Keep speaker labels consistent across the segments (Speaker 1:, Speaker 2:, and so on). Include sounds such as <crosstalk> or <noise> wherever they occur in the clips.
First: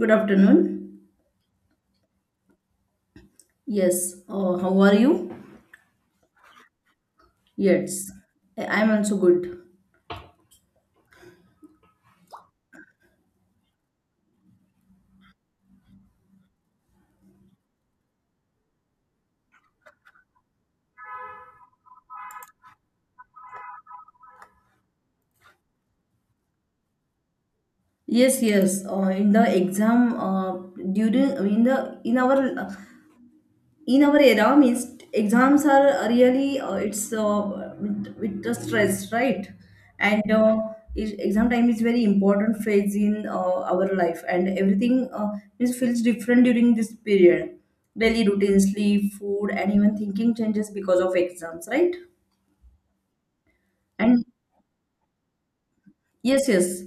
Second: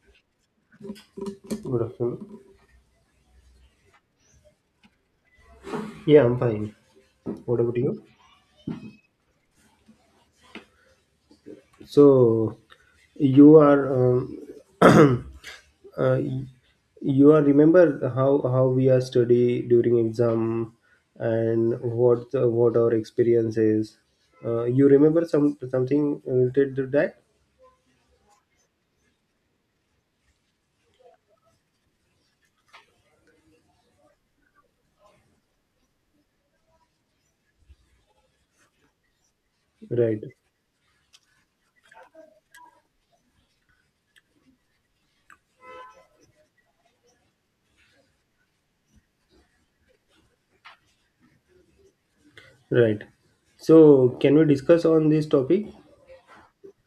Speaker 1: Good afternoon.
Speaker 2: Good afternoon.
Speaker 1: Yes, how are you?
Speaker 2: Yeah, I'm fine. What about you?
Speaker 1: Yes, I'm also good.
Speaker 2: So you are <clears throat> uh, you are remember how we are study during exam and what our experience is. You remember something related to that?
Speaker 1: Yes, yes. In the exam, during in the uh, in our era means exams are really it's with the stress, right?
Speaker 2: Right,
Speaker 1: And exam time is very important phase in our life, and everything is feels different during this period. Daily routine, sleep, food, and even thinking changes because of exams, right?
Speaker 2: right. So
Speaker 1: And
Speaker 2: can we discuss on this topic?
Speaker 1: Yes, yes.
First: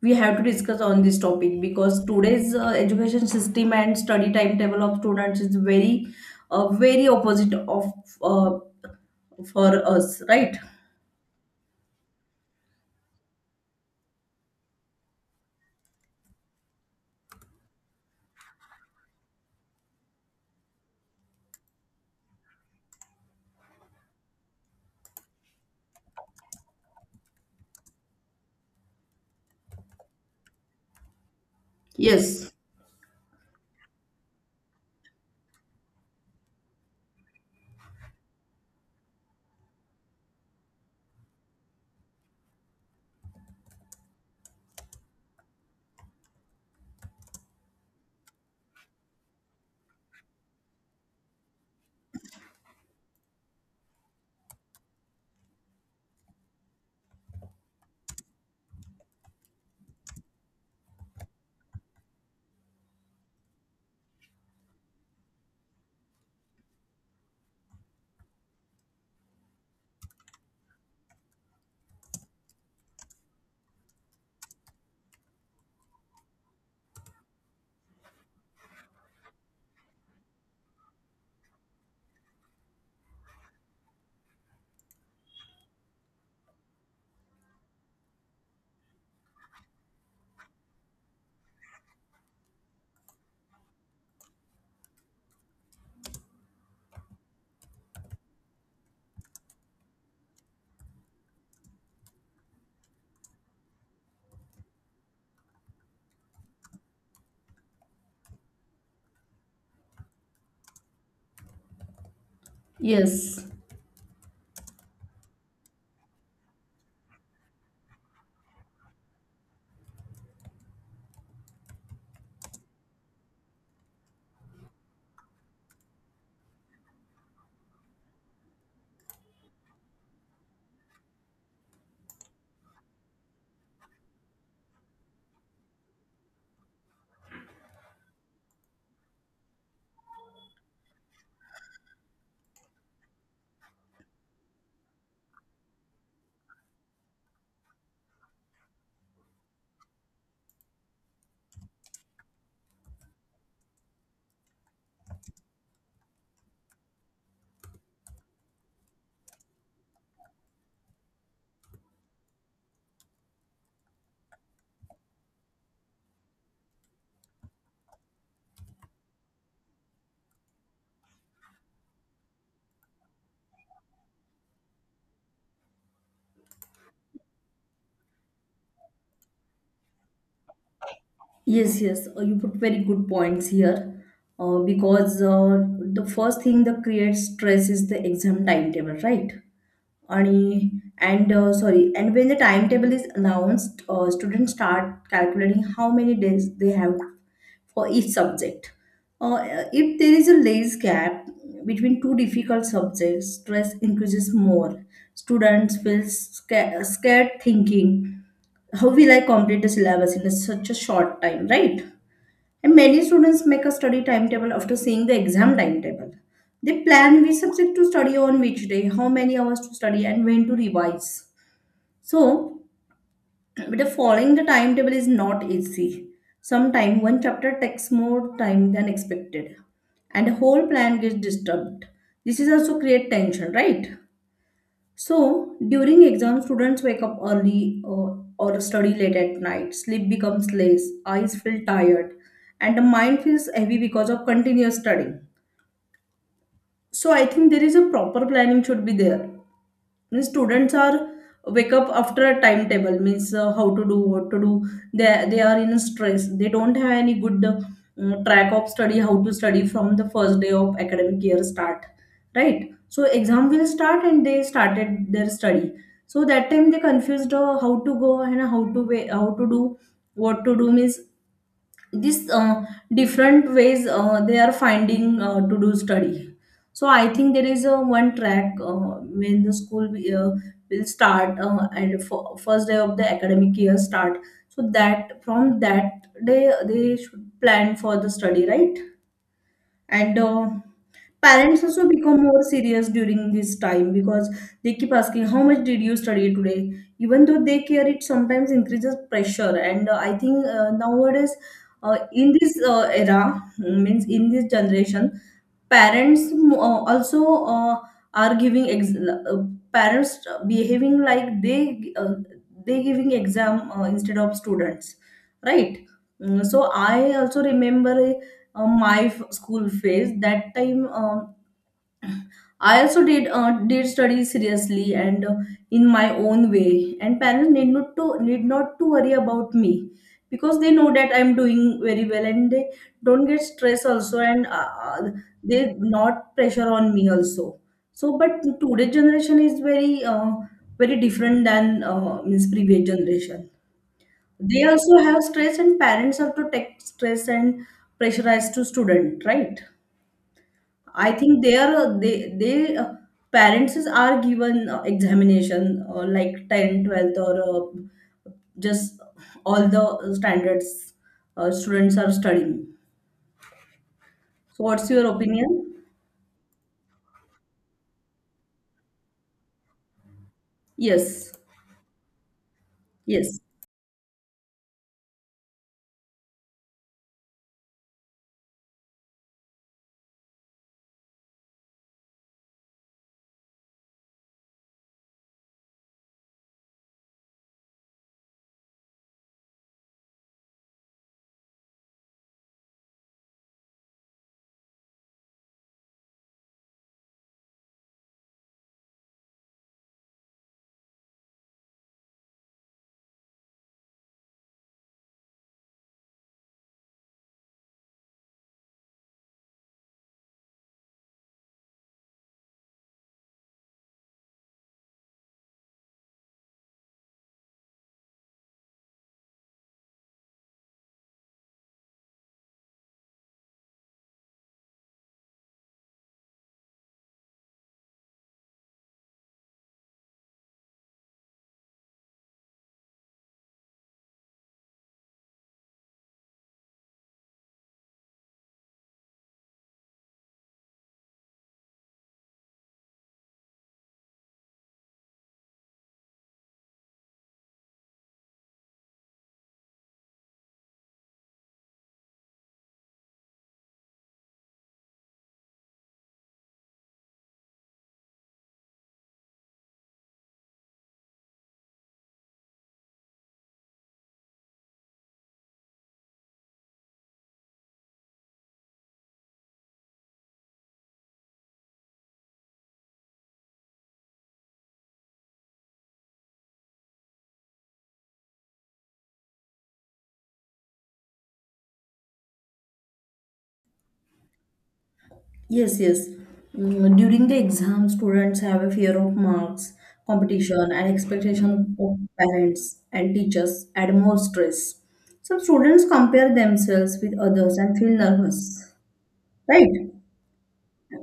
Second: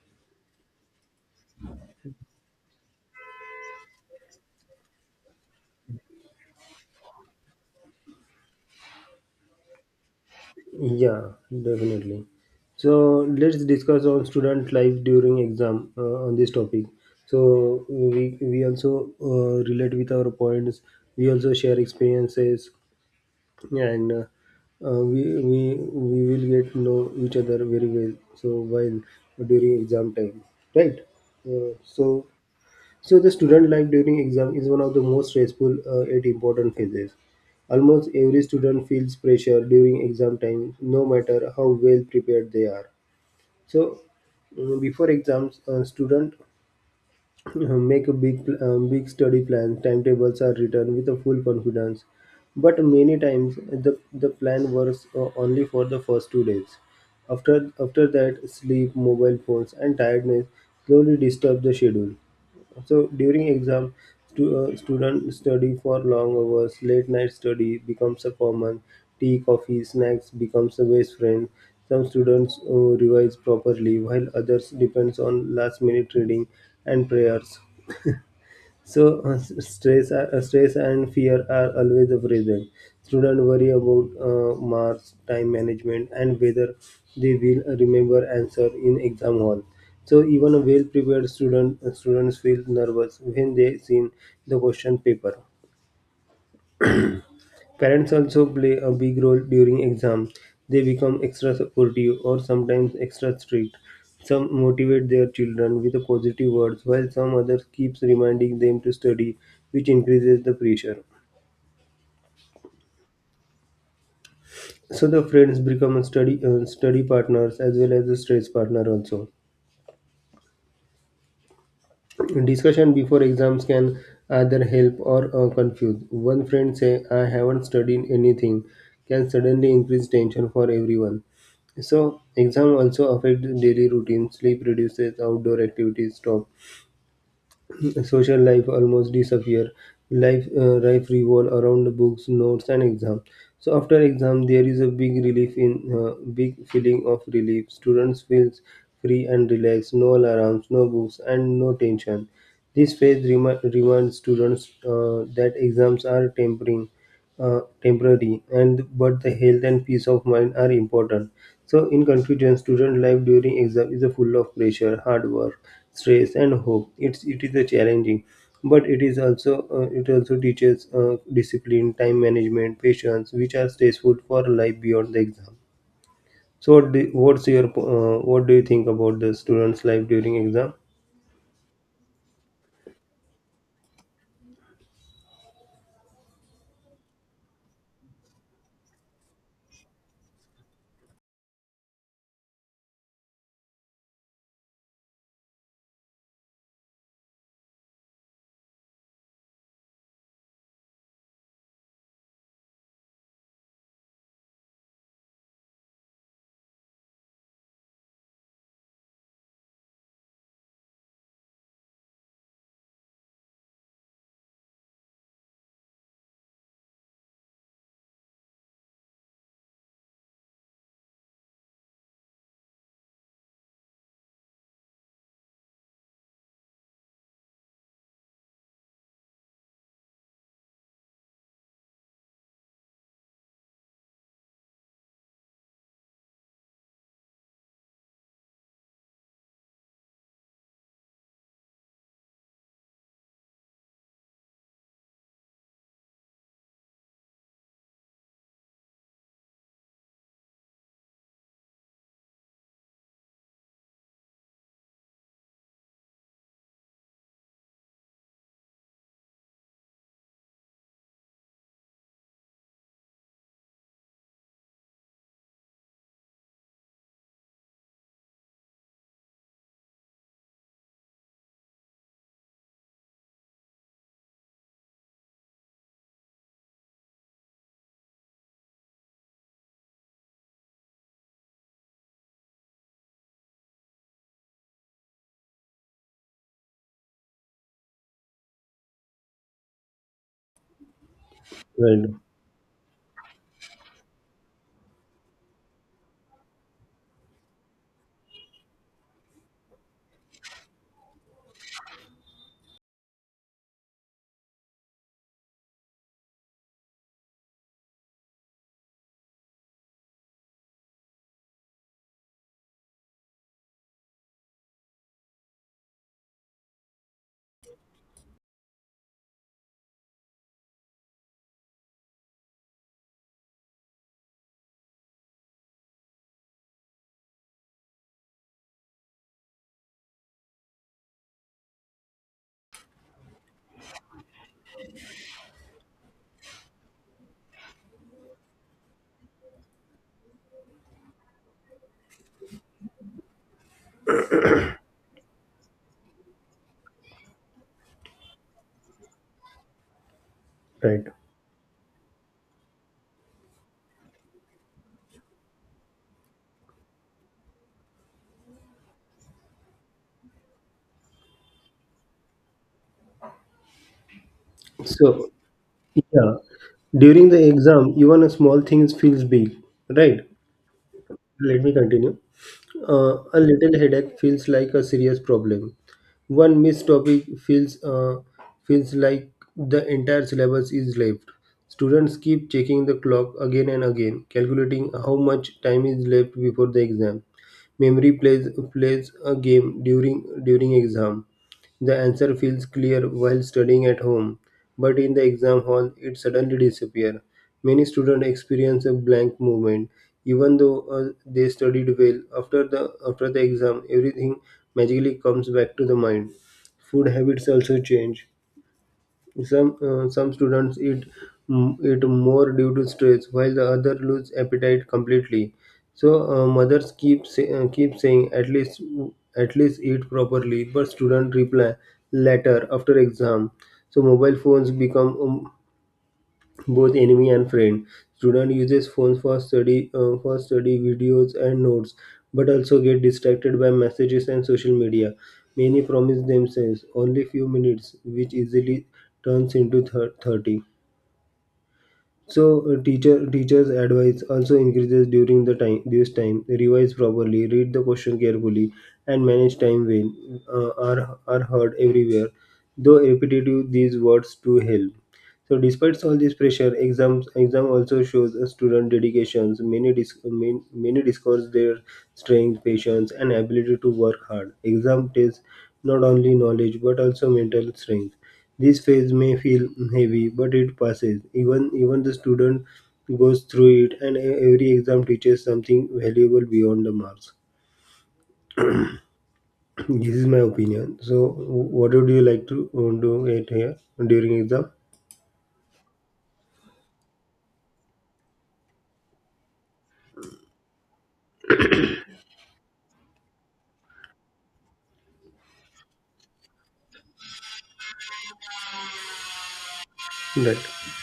Speaker 1: We have to discuss on this topic because today's education system and study timetable of students is very opposite of uh, for us, right?
Speaker 2: Yeah, definitely. So let's discuss on student life during exam on this topic. So we also relate with our points. We also share experiences, and we will get to know each other very well. So while during exam time, right? Uh, so
Speaker 1: Yes,
Speaker 2: so the student life during exam is one of the most stressful yet important phases. Almost every student feels pressure during exam time, no matter how well prepared they are. So before exams, student <clears throat> make a big study plan. Timetables are written with a full confidence, but many times the plan works only for the first 2 days. After that, sleep, mobile phones, and tiredness slowly disturb the schedule. So during exam, student study for long hours. Late night study becomes a common. Tea, coffee, snacks becomes a best friend. Some students revise properly, while others depends on last minute reading and prayers. <laughs> So stress and fear are always present. Students worry about marks, time management, and whether they will remember answer in exam hall. So even a students feel nervous when they see the question paper. Parents also play a big role during exam. They become extra supportive or sometimes extra strict. Some motivate their children with the positive words, while some others keeps reminding them to study, which increases the pressure.
Speaker 1: yes.
Speaker 2: So the friends become a study partners as well as the stress partner also. Discussion before exams can either help or confuse. One friend say, "I haven't studied anything," can suddenly increase tension for everyone. So exam also affects daily routine. Sleep reduces, outdoor activities stop, social life almost disappear life life revolve around books notes and exam. So after exam there is a uh, big feeling of relief. Students feels free and relaxed, no alarms, no books, and no tension. This reminds students that exams are tempering temporary, and but the health and peace of mind are important. So in conclusion, student life during exam is a full of pressure, hard work, stress and hope. It is a challenging, but it is also it also teaches discipline, time management, patience, which are stressful for life beyond the exam. So what's your what do you think about the students life during exam?
Speaker 1: Yes, yes, you put very good points here. Because the first thing that creates stress is the exam timetable, right? आणि and sorry, and when the timetable is announced students start calculating how many days they have for each subject. Uh, if there is a large gap between two difficult subjects, stress increases more. Students feel scared thinking, how will I complete the syllabus in such a short time, right? And many students make a study timetable after seeing the exam timetable. They plan which subject to study on which day, how many hours to study, and when to revise. So, but following the timetable is not easy. Sometimes one chapter takes more time than expected, and the whole plan gets disturbed. This is also create tension, right? So during exam, students wake up early or study late at night. Sleep becomes less, eyes feel tired, and the mind feels heavy because of continuous studying. So I think there is a proper planning should be there. Means students are wake up after a timetable. Means how to do, what to do. They are in stress. They don't have any good track of study, how to study from the first day of academic year start, right? So exam will start and they started their study. So that time they confused, how to go and how to way, how to do what to do. Means this, different ways they are finding to do study. So I think there is a one track, when the school will start, and for first day of the academic year start. So that from that day they should plan for the study, right? And parents also
Speaker 2: Right,
Speaker 1: become more serious during this time because they keep asking, how much did you study today? Even though they care, it sometimes increases pressure. And I think, nowadays, in this era, means in this generation, parents also, are giving, parents behaving like they, they giving exam instead of students, right? So I also remember, my school phase that time, I also did study seriously, and in my own way, and parents need not to worry about me because they know that I'm doing very well and they don't get stress also, and they not pressure on me also. So, but today's generation is very different than means previous generation. They also have stress, and parents have to take stress and pressurize to student, right?
Speaker 2: right.
Speaker 1: I think their they parents are given examination like 10th 12th or, just all the standards, students are studying. So what's
Speaker 2: So
Speaker 1: your opinion?
Speaker 2: yeah, during the exam even a small things feels big, right?
Speaker 1: Yes,
Speaker 2: Let me continue. A
Speaker 1: yes,
Speaker 2: little headache feels like a serious problem. One missed topic feels like the entire syllabus is left. Students keep checking the clock again and again, calculating how much time is left before the exam. Memory plays a game during exam. The answer feels clear while studying at home, but in the exam hall it suddenly disappears. Many students experience a blank moment, even though they studied well. After the exam, everything magically comes back to the mind. Food habits also change. Some students eat more due to stress, while the other lose appetite completely. So mothers keep saying at least eat properly, but students reply later after exam. So mobile phones become both enemy and friend. Student uses phones for study videos and notes, but also get distracted by messages and social media. Many promise themselves only few minutes, which easily turns into 30. So teachers' advice also increases during the time this time. Revise properly, read the question carefully, and manage time well. Are heard everywhere, though repetitive these words to help. So, despite all this pressure, exam also shows a student dedications. Many discuss their strength, patience, and ability to work hard. Exam tests not only knowledge but also mental strength. This phase may feel heavy, but it passes. Even the student goes through it, and every exam teaches something valuable beyond the marks. <clears throat> This is my opinion. So, what would you like to do it here during exam?
Speaker 1: yes, yes. During the exam, students have a fear of marks, competition, and expectation of parents and teachers add more stress. Some students compare themselves with others and feel nervous, right?
Speaker 2: Right,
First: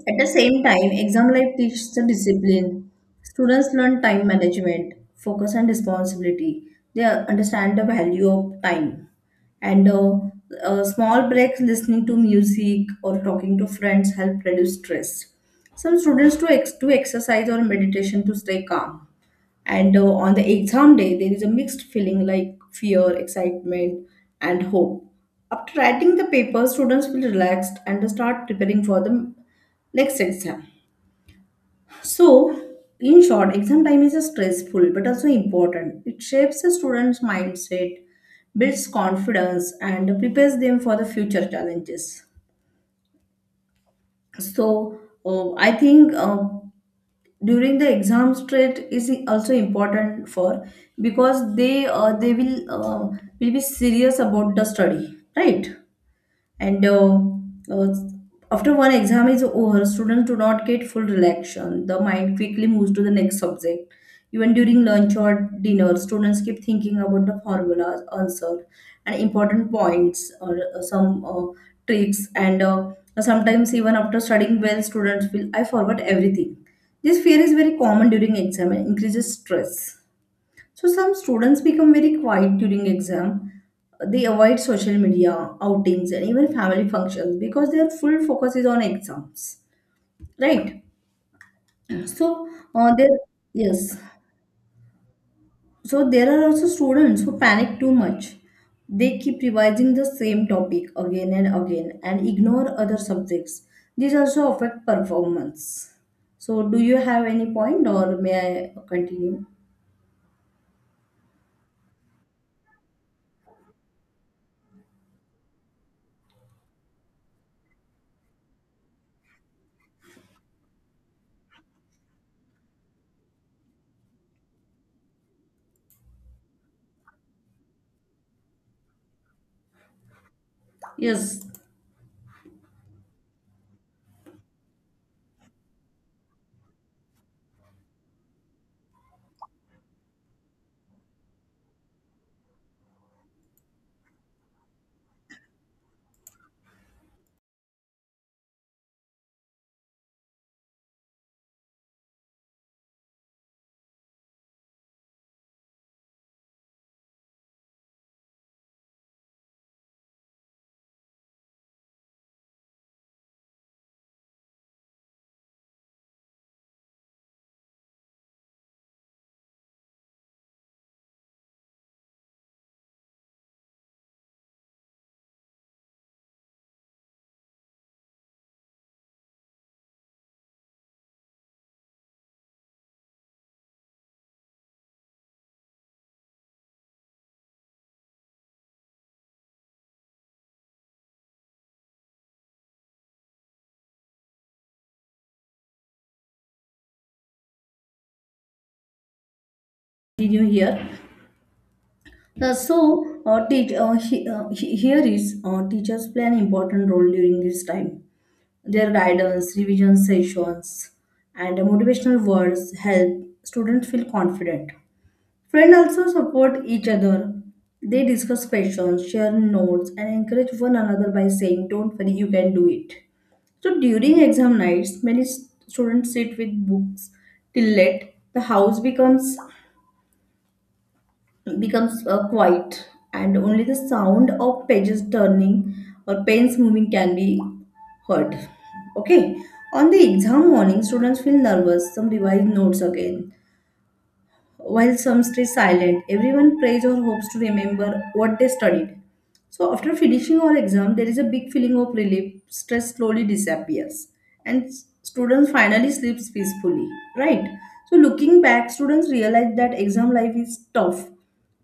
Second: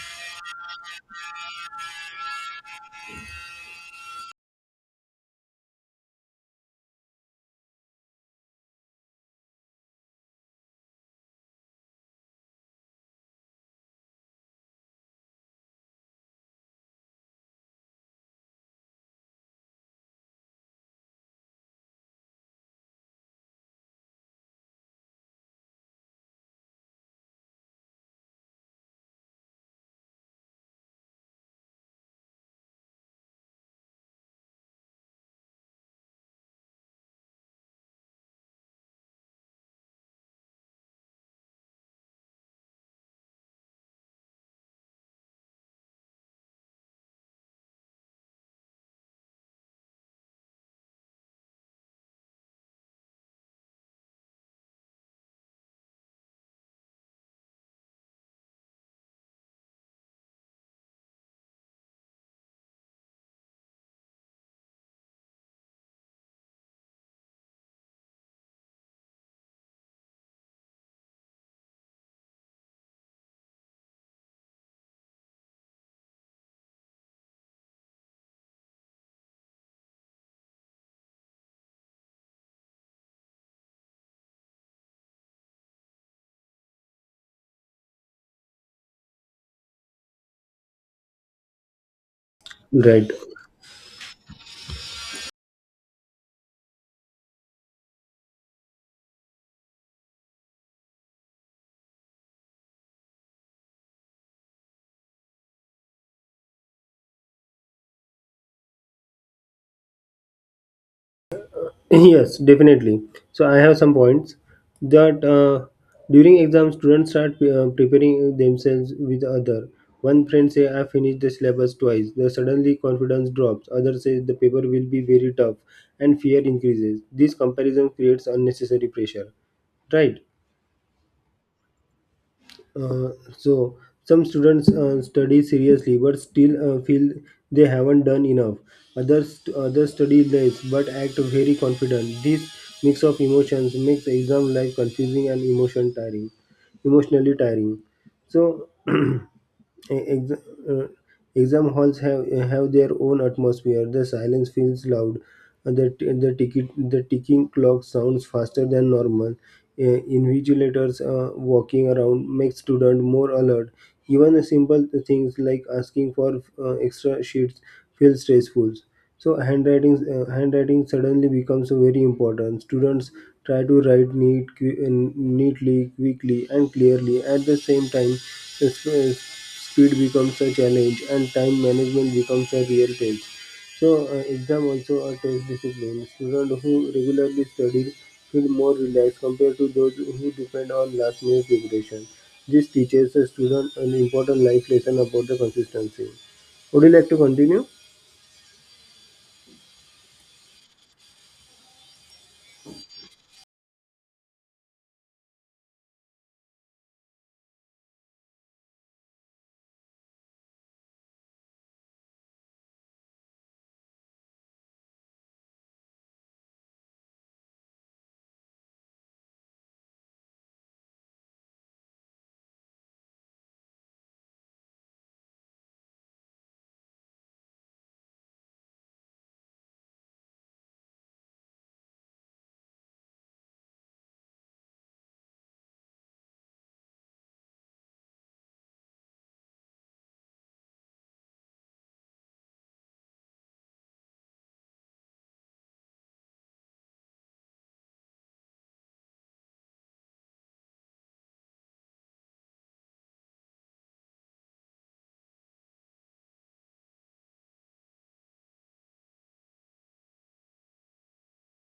Speaker 1: At the same time, exam life teaches the discipline. Students learn time management, focus, and responsibility. They understand the value of time. And small breaks, listening to music or talking to friends, help reduce stress. Some students do exercise or meditation to stay calm. And on the exam day, there is a mixed feeling like fear, excitement, and hope. After writing the paper, students feel relaxed and start preparing for the next exam. So, in short, exam time is a stressful but also important. It shapes a student's mindset, builds confidence, and prepares them for the future challenges. So, I think, during the exam stress is also important for because they will be serious about the study, right? And uh, after one exam is over, students do not get full relaxation. The mind quickly moves to the next subject. Even during lunch or dinner, students keep thinking about the formulas, answer, and important points, or some tricks. And sometimes even after studying well, students feel I forgot everything. This fear is very common during exam and increases stress. So some students become very quiet during exam. They avoid social media, outings, and even family functions because their full focus is on exams, right? So
Speaker 2: right.
Speaker 1: there, yes. So there are also students who panic too much. They keep revising the same topic again and again and ignore other subjects. These also affect performance. So do you have any point, or may I continue?
Speaker 2: Yes, definitely. So I have some points that during exam students start preparing themselves with other. One friend say, "I finished the syllabus twice." The suddenly confidence drops. Other says the paper will be very tough, and fear increases. This comparison creates unnecessary pressure. Right.
Speaker 1: Yes,
Speaker 2: Uh, so some students study seriously but still feel they haven't done enough. Others study less but act very confident. This mix of emotions makes exam life confusing and emotionally tiring. So <clears throat> Ex- uh, exam halls have their own atmosphere. The silence feels loud. The ticket the ticking clock sounds faster than normal. Invigilators walking around make student more alert. Even the simple things like asking for extra sheets feel stressful. So handwriting suddenly becomes very important. Students try to write neatly, quickly, and clearly. At the same time, the speed becomes a challenge, and time management becomes a real test. So exam also a test discipline. Students who regularly study feel more relaxed compared to those who depend on last minute preparation. This teaches a student an important life lesson about the consistency. Would you like to continue?
Speaker 1: continue here. So, here is, teachers play an important role during this time. Their guidance, revision sessions, and motivational words help students feel confident. Friends also support each other. They discuss questions, share notes, and encourage one another by saying, don't worry, you can do it. So during exam nights, many students sit with books till late. The house becomes quiet, and only the sound of pages turning or pens moving can be heard. Okay. On the exam morning, students feel nervous. Some revise notes again while some stay silent. Everyone prays or hopes to remember what they studied. So after finishing our exam, there is a big feeling of relief. Stress slowly disappears, and students finally sleeps peacefully. Right. So looking back, students realize that exam life is tough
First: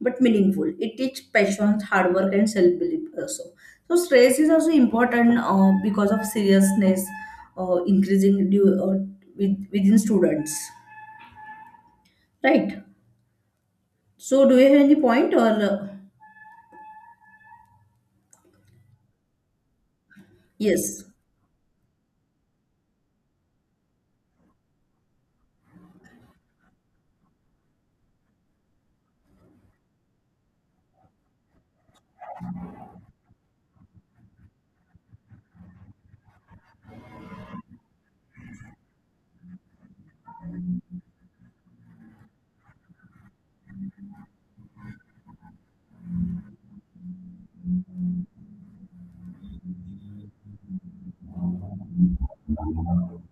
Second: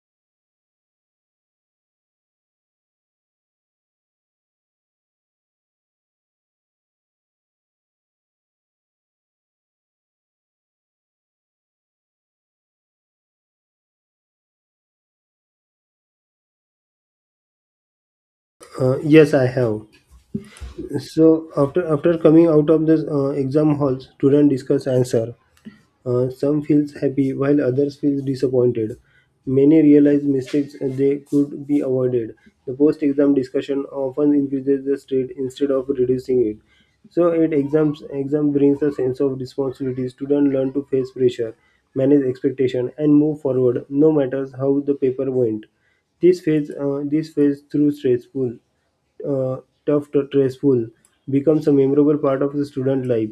Speaker 1: but meaningful. It teaches patience, hard work, and self belief also. So stress is also important, because of seriousness increasing due, within students. Right. So, do you have any point or? uh,
Speaker 2: Yes, I have.
Speaker 1: Yes,
Speaker 2: So after coming out of the exam hall, student discuss answer. Some feels happy while others feel disappointed. Many realize mistakes they could be avoided. The post-exam discussion often increases the stress instead of reducing it. So at exam brings a sense of responsibility. Students learn to face pressure, manage expectation, and move forward, no matter how the paper went. This phase through stressful, uh, tough, to stressful, becomes a memorable part of the student life.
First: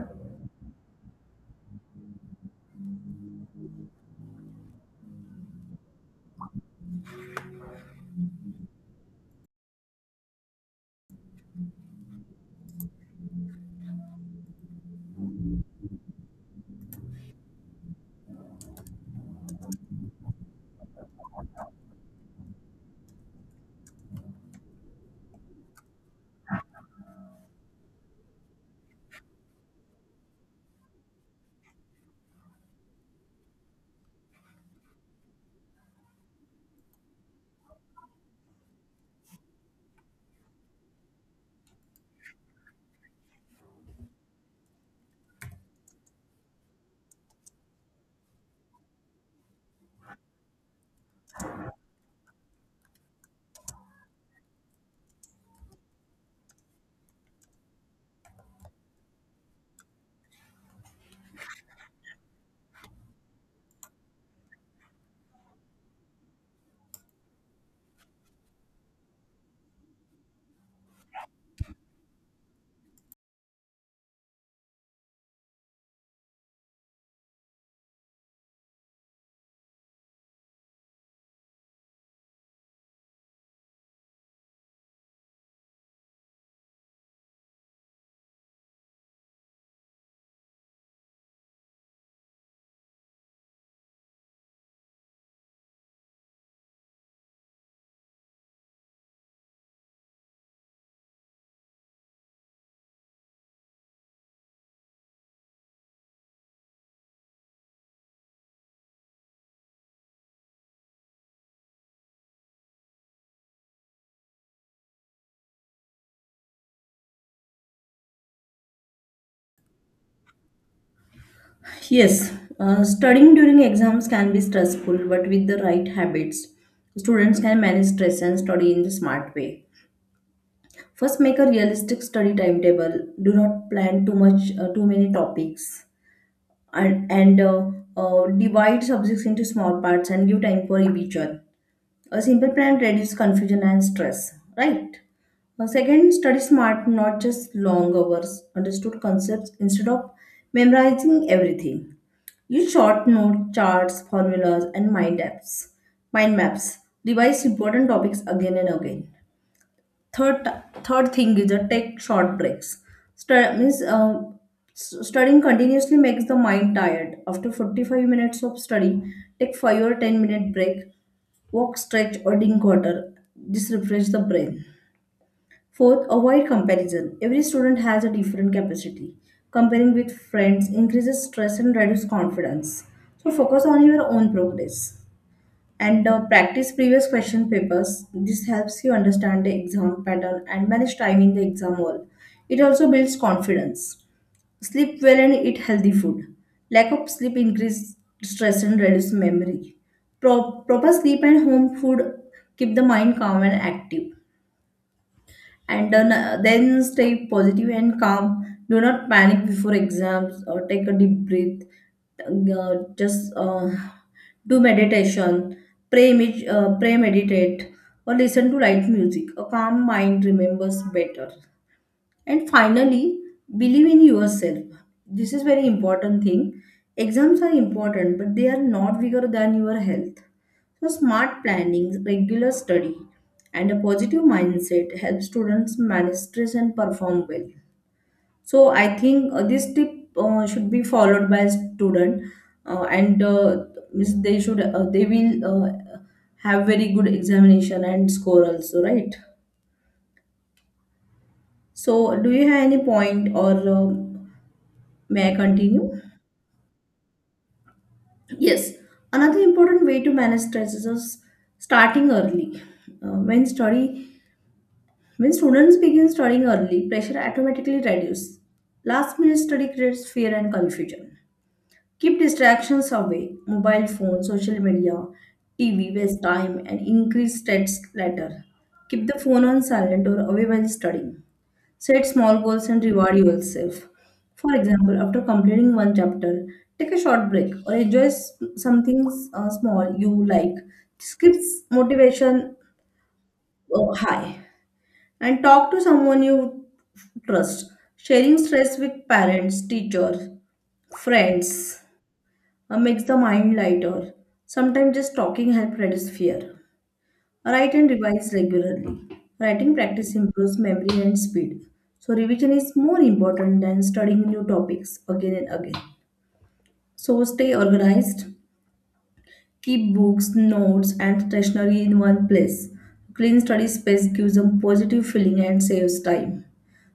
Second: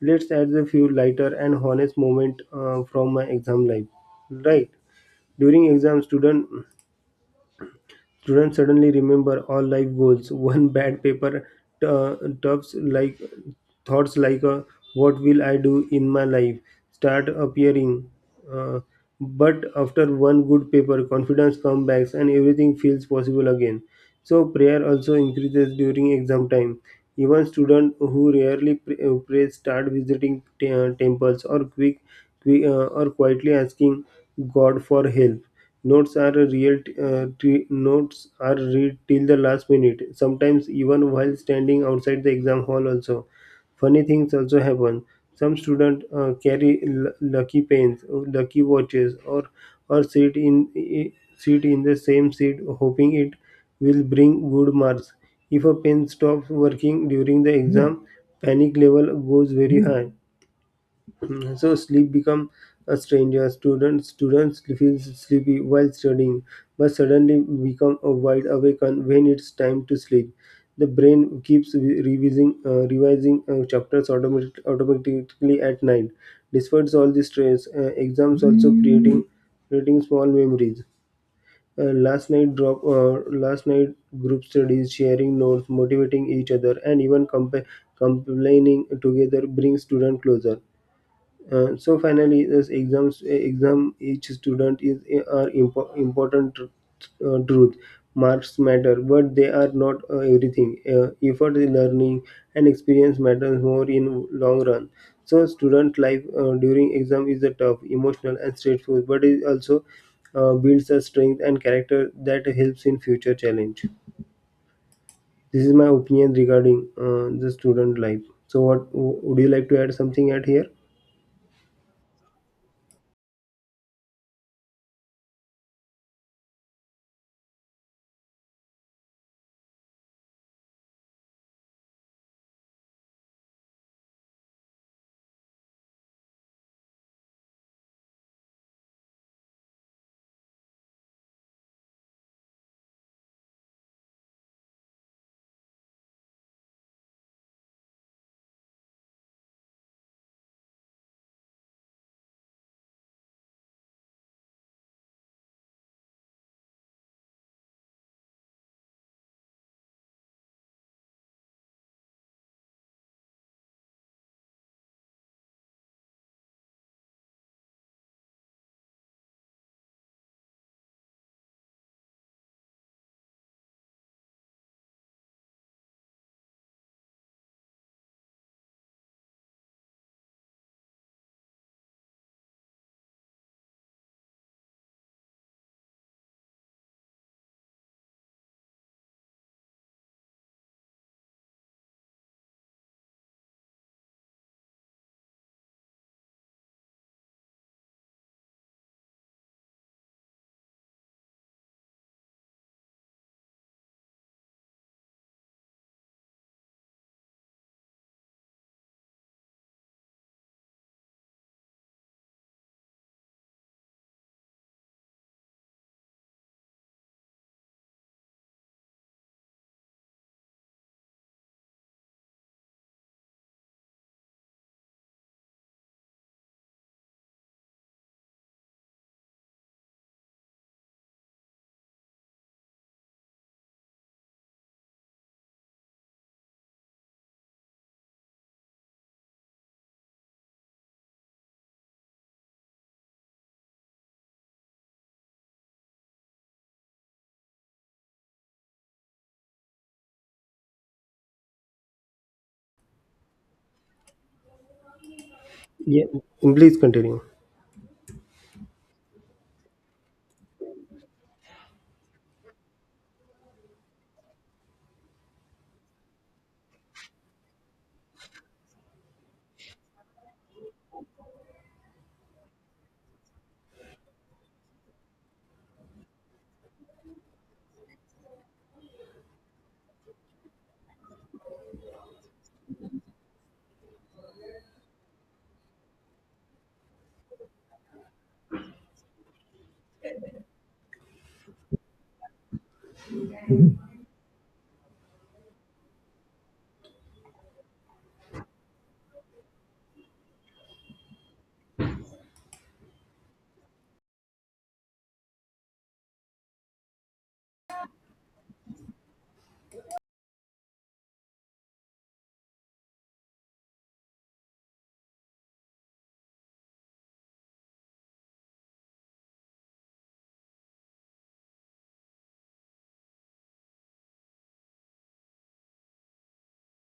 Speaker 2: Let's add a few lighter and honest moment from my exam life. Right. During exam, student Students suddenly remember all life goals. <laughs> One bad paper uh, tufts like thoughts like "What will I do in my life?" start appearing. Uh, but after one good paper, confidence comes back and everything feels possible again. So prayer also increases during exam time. Even students who rarely pray start visiting temples or quietly asking God for help. Notes are a notes are read till the last minute, sometimes even while standing outside the exam hall also. Funny things also happen. Some students carry lucky pens, or lucky watches, or sit in the same seat hoping it will bring good marks. If a pen stops working during the exam, panic level goes very high. Mm, so sleep become a stranger. Students feel sleepy while studying, but suddenly become a wide awake on when it's time to sleep. The brain keeps revising chapters automatically at night. Despite all the stress, exams also creating small memories. Uh, last night drop uh, last night group studies, sharing notes, motivating each other, and even complaining together brings student closer. So finally, exam each student are important truth. Marks matter, but they are not everything. Effort, learning, and experience matters more in long run. So student life during exam is a tough, emotional, and stressful, but it also builds a strength and character that helps in future challenge. This is my opinion regarding the student life. So, what would you like to add something at here?
Speaker 1: yes. Studying during exams can be stressful, but with the right habits, students can manage stress and study in the smart way. First, make a realistic study timetable. Do not plan too much, too many topics, and divide subjects into small parts and give time for each other. A simple plan reduces confusion and stress, right? Second, study smart, not just long hours, understood concepts instead of memorizing everything. Use short note charts, formulas, and mind maps. Revise important topics again and again. Third third thing is a take short breaks. Stu- means uh, Studying continuously makes the mind tired. After 45 minutes of study, take 5 or 10-minute break. Walk, stretch, or drink water. This refresh the brain. Fourth, avoid comparison. Every student has a different capacity. Comparing with friends increases stress and reduces confidence. So focus on your own progress. And practice previous question papers. This helps you understand the exam pattern and manage time in the exam hall. It also builds confidence. Sleep well and eat healthy food. Lack of sleep increases stress and reduces memory. Proper sleep and home food keep the mind calm and active. And then stay positive and calm. Do not panic before exams or take a deep breath. Just, do meditation, pray, meditate, or listen to light music. A calm mind remembers better. And finally, believe in yourself. This is very important thing. Exams are important, but they are not bigger than your health. So smart planning, regular study, and a positive mindset help students manage stress and perform well. So I think, this tip, should be followed by a student, and means they will have very good examination and score also, right? So do you have any point or? May I continue?
Speaker 2: Yeah, please continue.
Speaker 1: Yes. Another important way to manage stress is starting early. Uh, when study, when students begin studying early, pressure automatically reduces. Last minute study creates fear and confusion. Keep distractions away, mobile phone, social media, TV, waste time and increase stress later. Keep the phone on silent or away while studying. Set small goals and reward yourself. For example, after completing one chapter, take a short break or enjoy something small you like. This keeps motivation, high. And talk to someone you trust. Sharing stress with parents, teachers, friends, makes the mind lighter. Sometimes just talking helps reduce fear. Write and revise regularly. Writing practice improves memory and speed. So revision is more important than studying new topics again and again. So stay organized. Keep books, notes, and stationery in one place. Clean study space gives a positive feeling and saves time.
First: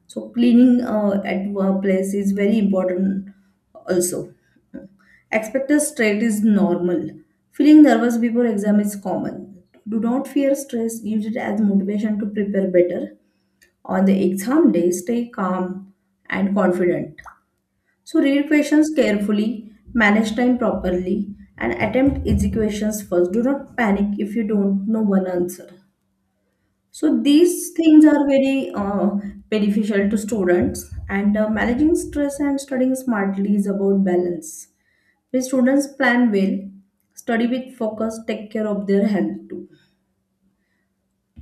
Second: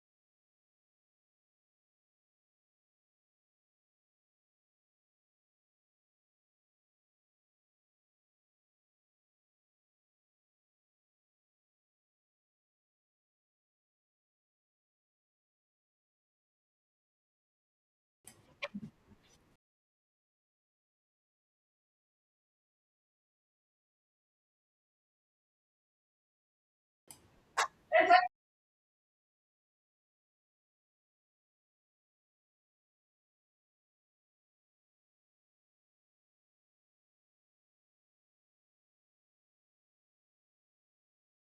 Speaker 1: So cleaning at one place is very important also. Expected stress is normal. Feeling nervous before exam is common. Do not fear stress, use it as motivation to prepare better. On the exam day, stay calm and confident. So read questions carefully, manage time properly, and attempt easy questions first. Do not panic if you don't know one answer. So these things are very beneficial to students, and managing stress and studying smartly is about balance. When students plan well, study with focus, take care of their health too.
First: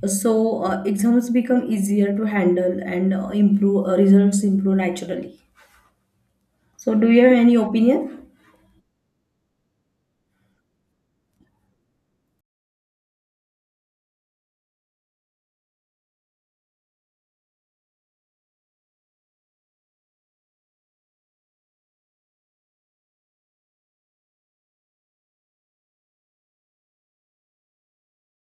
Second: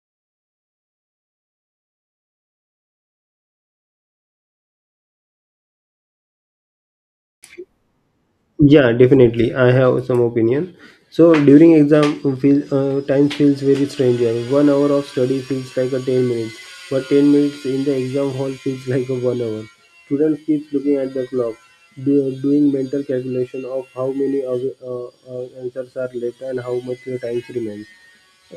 Speaker 1: So exams become easier to handle and improve results improve naturally. So do you have any opinion?
Speaker 2: Yeah, definitely. I have some opinion. So during exam, time feels very strange here. 1 hour of study feels like a 10 minutes, but 10 minutes in the exam hall feels like a 1 hour. Students keeps looking at the clock, doing mental calculation of how many answers are left and how much the time remains.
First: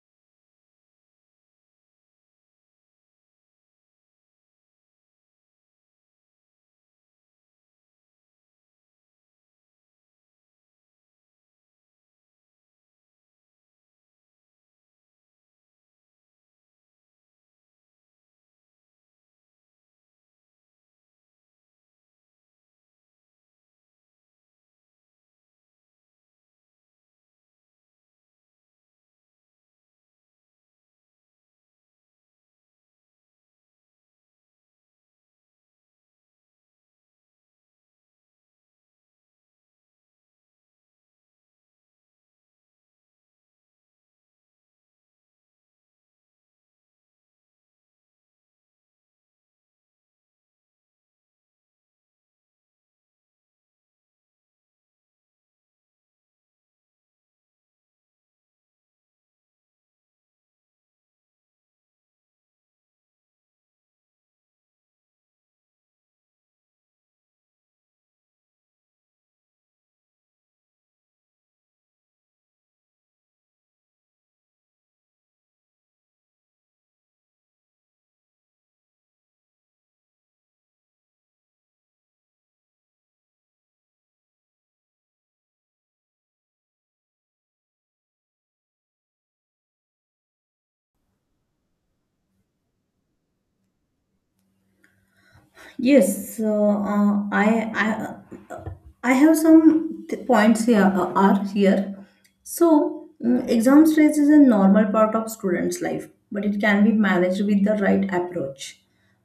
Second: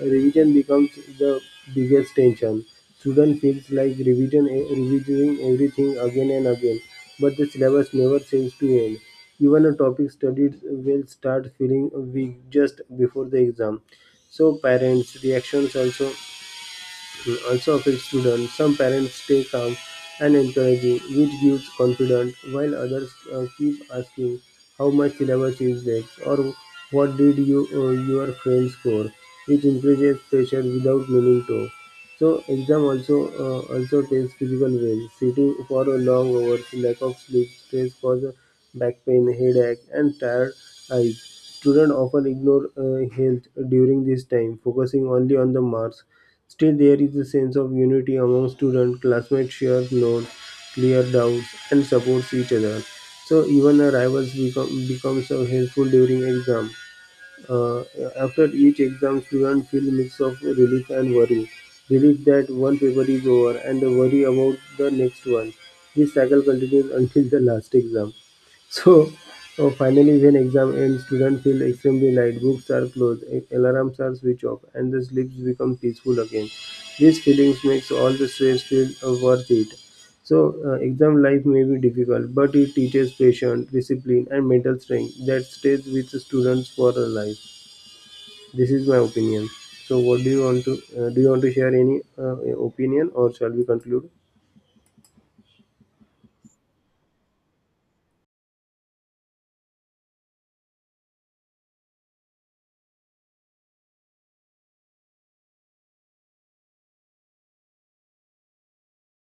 Speaker 2: Revision becomes the biggest tension. Student feels like revising everything again and again, but the syllabus never seems to end. Even a topic studied will start feeling weak just before the exam. So parents' reactions also affect students. Some parents stay calm and encouraging, which gives confidence, while others keep asking how much syllabus is next or what did you your friends, score, which increases pressure without meaning to. So exam also tests physical well. Sitting for a long hours, lack of sleep, stress cause back pain, headache, and tired eyes. Students often ignore health during this time, focusing only on the marks. Still, there is a sense of unity among students. Classmates share notes, clear doubts, and supports each other. So even a rivals becomes helpful during exam. Uh, after each exam, students feel mix of relief and worry. Relief that one paper is over, and the worry about the next one. This cycle continues <laughs> until the last exam. So finally, when exam ends, students feel extremely light. Books are closed, alarms are switched off, and the sleeps become peaceful again. These feelings makes all the stress feel worth it. So exam life may be difficult, but it teaches patience, discipline, and mental strength that stays with the students for a life. This is my opinion. So, what do you want to do? You want to share any opinion, or shall we conclude?
Speaker 1: Yes, so I have some points here are here. So exam stress is a normal part of students' life, but it can be managed with the right approach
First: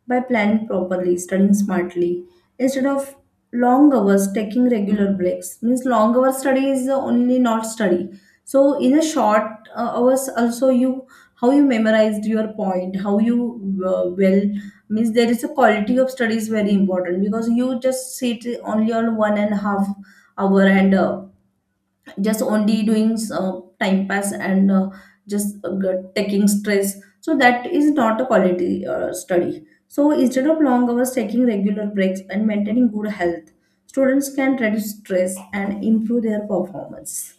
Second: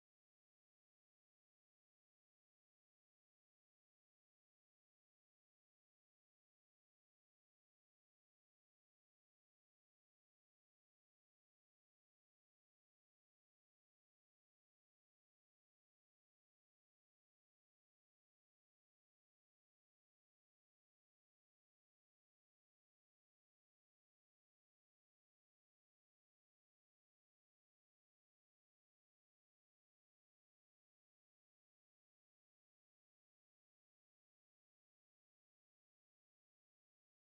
Speaker 1: by planning properly, studying smartly instead of long hours, taking regular breaks. Means long hour study is the only not study. So in a short hours also you how you memorized your point, how you well means there is a quality of study is very important because you just sit only on 1.5 hours and just only doing time pass and just taking stress so that is not a quality study so instead of long hours taking regular breaks and maintaining good health students can reduce stress and improve their performance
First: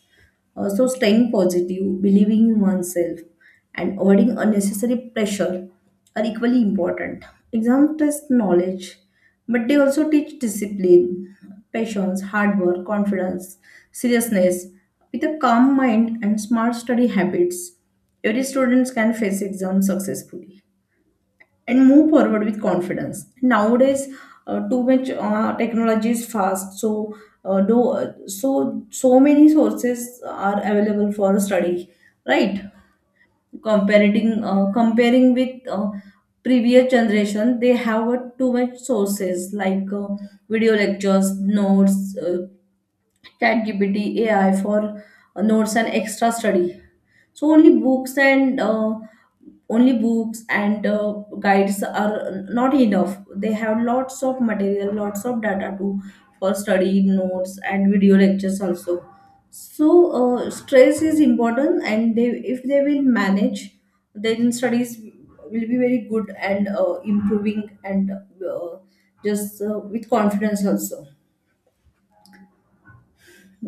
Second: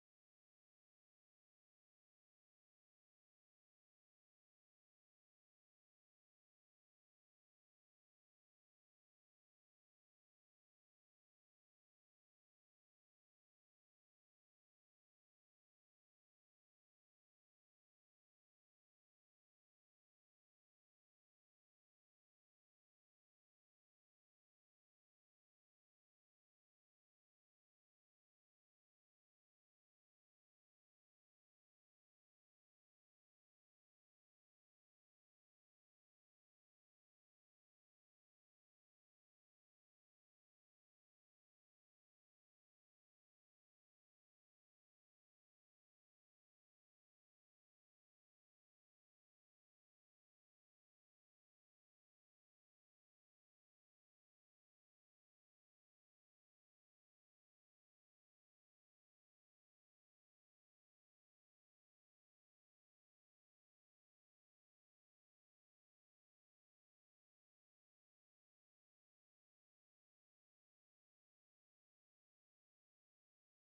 Speaker 1: also, staying positive, believing in oneself, and avoiding unnecessary pressure are equally important. Exams test knowledge, but they also teach discipline, patience, hard work, confidence, seriousness. With a calm mind and smart study habits, every student can face exams successfully and move forward with confidence. Nowadays, too much technology is fast, so do so so many sources are available for study, right? Comparing with previous generation, they have too much sources like video lectures, notes, ChatGPT, AI for notes and extra study. So only books and guides are not enough, they have lots of material, lots of data to for study notes and video lectures also. So stress is important and they if they will manage, then studies will be very good and improving and just with confidence also.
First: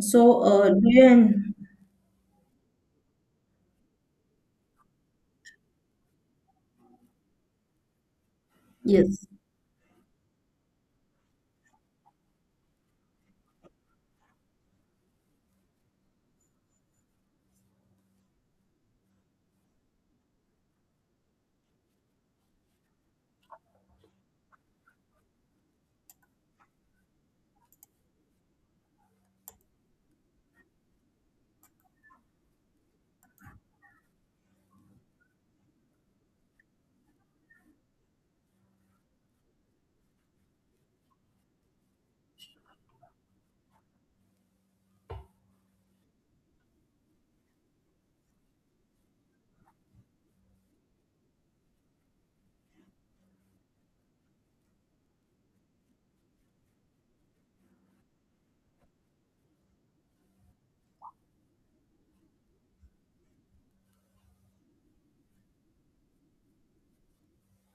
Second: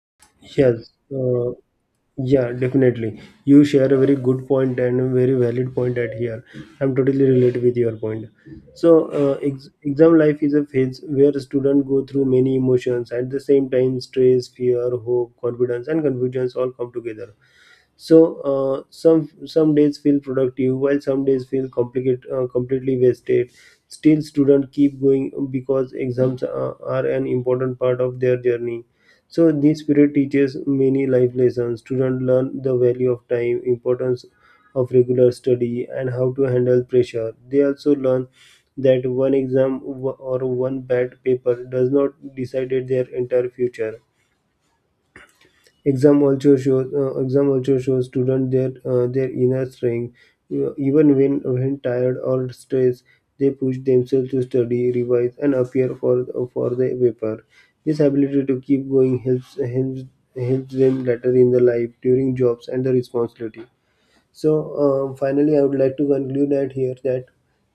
Speaker 1: So
Speaker 2: Yes.
Speaker 1: do you
Speaker 2: Yeah, definitely. You share a very good point and a very valid point at here. I'm totally related with your point. So,
Speaker 1: yes
Speaker 2: exam life is a phase where students go through many emotions at the same time: stress, fear, hope, confidence, and confusions all come together. So some days feel productive while some days feel complicated completely wasted. Still students keep going because exams are an important part of their journey. So this period teaches many life lessons. Students learn the value of time, importance of regular study, and how to handle pressure. They also learn that one exam or one bad paper does not decide their entire future. Exam also shows students their inner strength. Even when tired or stressed, they push themselves to study, revise, and appear for the paper. This ability to keep going helps them later in the life during jobs and the responsibility. So finally, I would like to conclude that here that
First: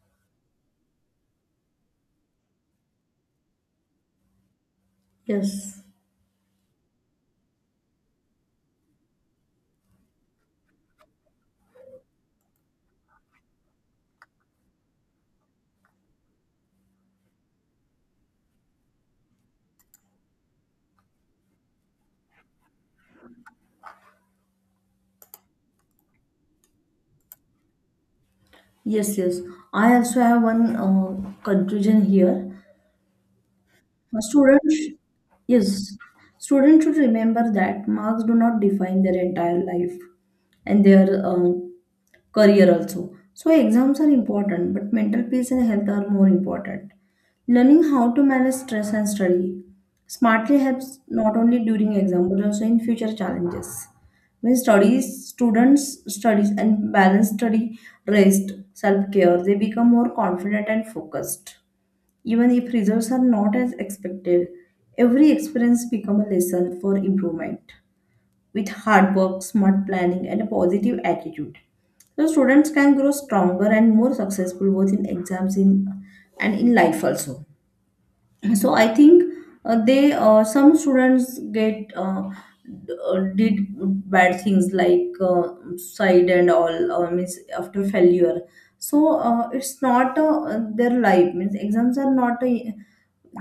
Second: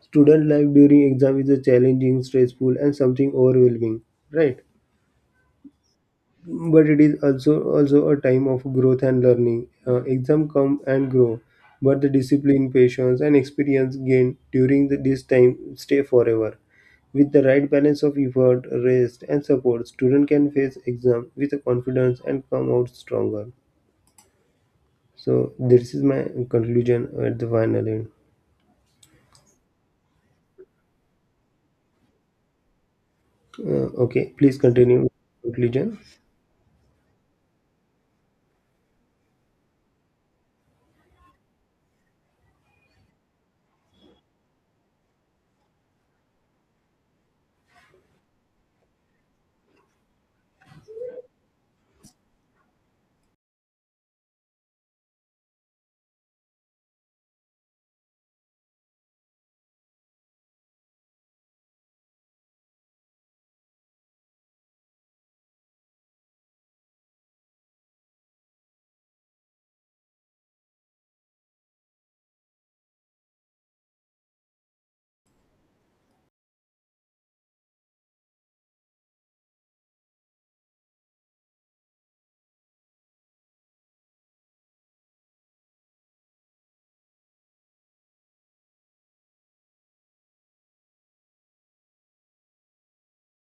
Speaker 2: student life during exam is a challenging, stressful, and something overwhelming. Right,
Speaker 1: yes
Speaker 2: but it is also a time of growth and learning. Exam come and go, but the discipline, patience, and experience gained during this time stay forever. With the right balance of effort, rest, and support, student can face exam with a confidence and come out stronger. So this is my conclusion at the final end.
Speaker 1: yes yes I also have one conclusion here.
Speaker 2: Okay, please
Speaker 1: Students,
Speaker 2: continue conclusion.
Speaker 1: yes, students should remember that marks do not define their entire life and their career also. So exams are important, but mental peace and health are more important. Learning how to manage stress and study smartly helps not only during exam but also in future challenges. When students studies and balance study, rest, self care, they become more confident and focused. Even if results are not as expected, every experience becomes a lesson for improvement with hard work, smart planning, and a positive attitude. So students can grow stronger and more successful both in exams in, and in life also. So I think they some students did bad things like side and all means after failure. So it's not their life, means exams are not a,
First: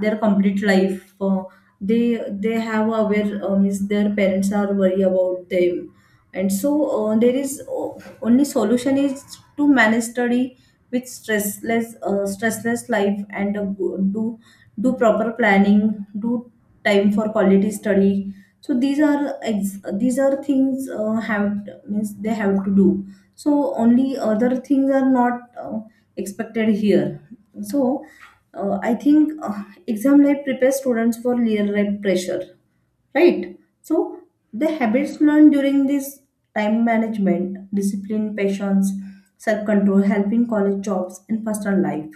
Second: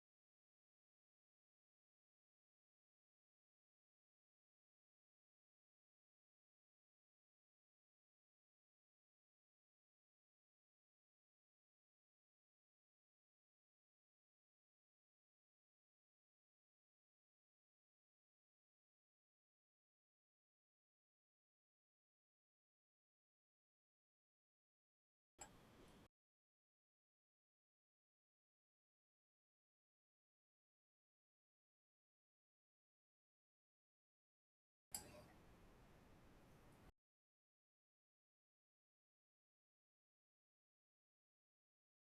Speaker 1: their complete life they have aware means their parents are worry about them and so there is only solution is to manage study with stressless life and do do proper planning, do time for quality study. So these are these are things have means they have to do. So only other things are not expected here. So I think exam life prepares students for real life pressure, right? So the habits learned during this time management, discipline, patience, self-control help in college jobs and personal life.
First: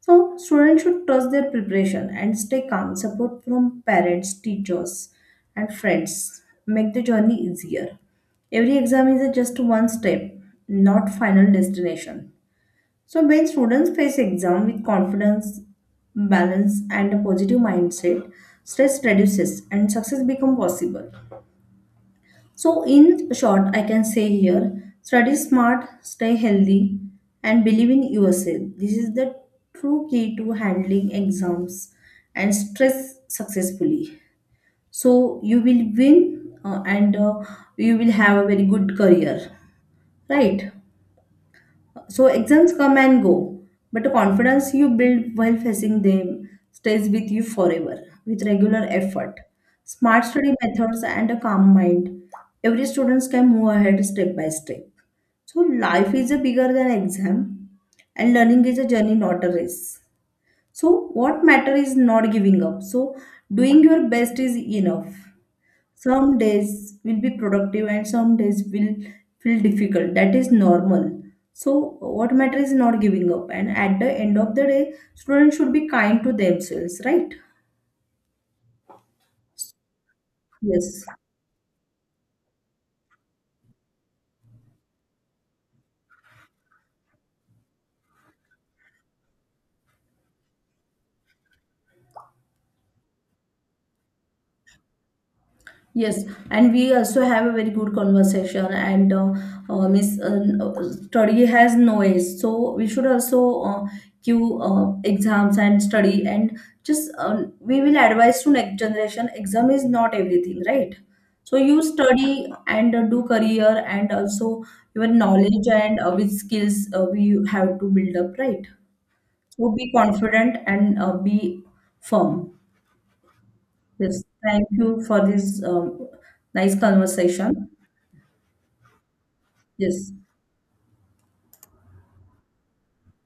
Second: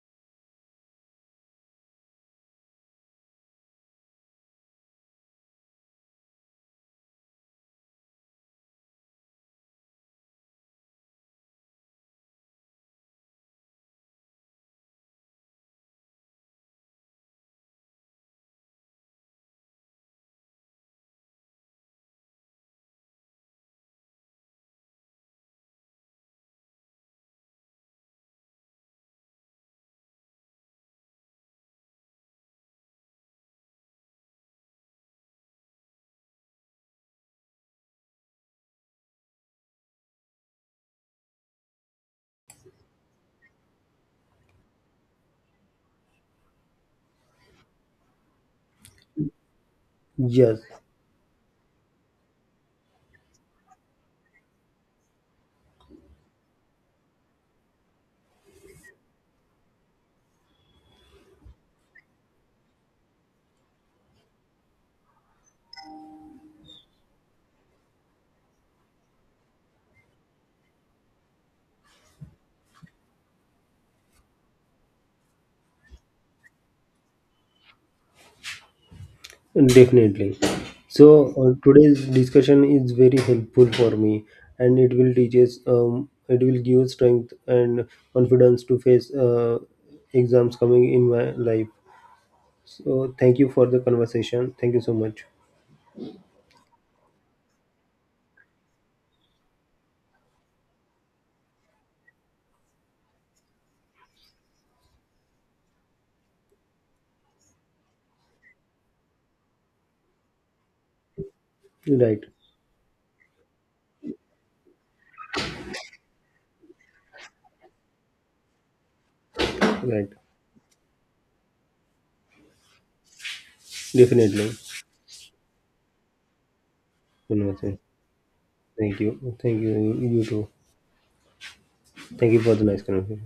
Speaker 1: So students should trust their preparation and stay calm. Support from parents, teachers, and friends make the journey easier. Every exam is a just one step, not final destination. So when students face exam with confidence, balance and a positive mindset, stress reduces and success become possible. So in short, I can say here, study smart, stay healthy and believe in yourself. This is the true key to handling exams and stress successfully. So you will win and you will have a very good career, right? So exams come and go, but the confidence you build while facing them stays with you forever with regular effort, smart study
Speaker 2: Yes.
Speaker 1: methods, and a calm mind. Every student can move ahead step by step. So life is a bigger than exam, and learning is a journey, not a race. So what matter is not giving up. So doing your best is enough. Some days will be productive and some days will feel difficult. That is normal. So what matters is not giving up. And at the end of the day, students should be kind to themselves, right?
Speaker 2: Definitely.
Speaker 1: Yes.
Speaker 2: So today's discussion is very helpful for me, and it will teach us. It will give us strength and confidence to face exams coming in my life. So thank you for the conversation. Thank you so much.
Speaker 1: Yes, and we also have a very good conversation, and Miss study has no age, so we should also give exams and study, and just we will advise to next generation. Exam is not everything, right? So you
Speaker 2: Right,
Speaker 1: study and do career, and also your knowledge and with skills we have to build up, right? So be
Speaker 2: right.
Speaker 1: confident and be firm. Yes,
Speaker 2: Definitely.
Speaker 1: thank you for this nice conversation.
Speaker 2: Conversation. Thank you. Thank you.
Speaker 1: Yes,
Speaker 2: You too. Thank you for the nice conversation.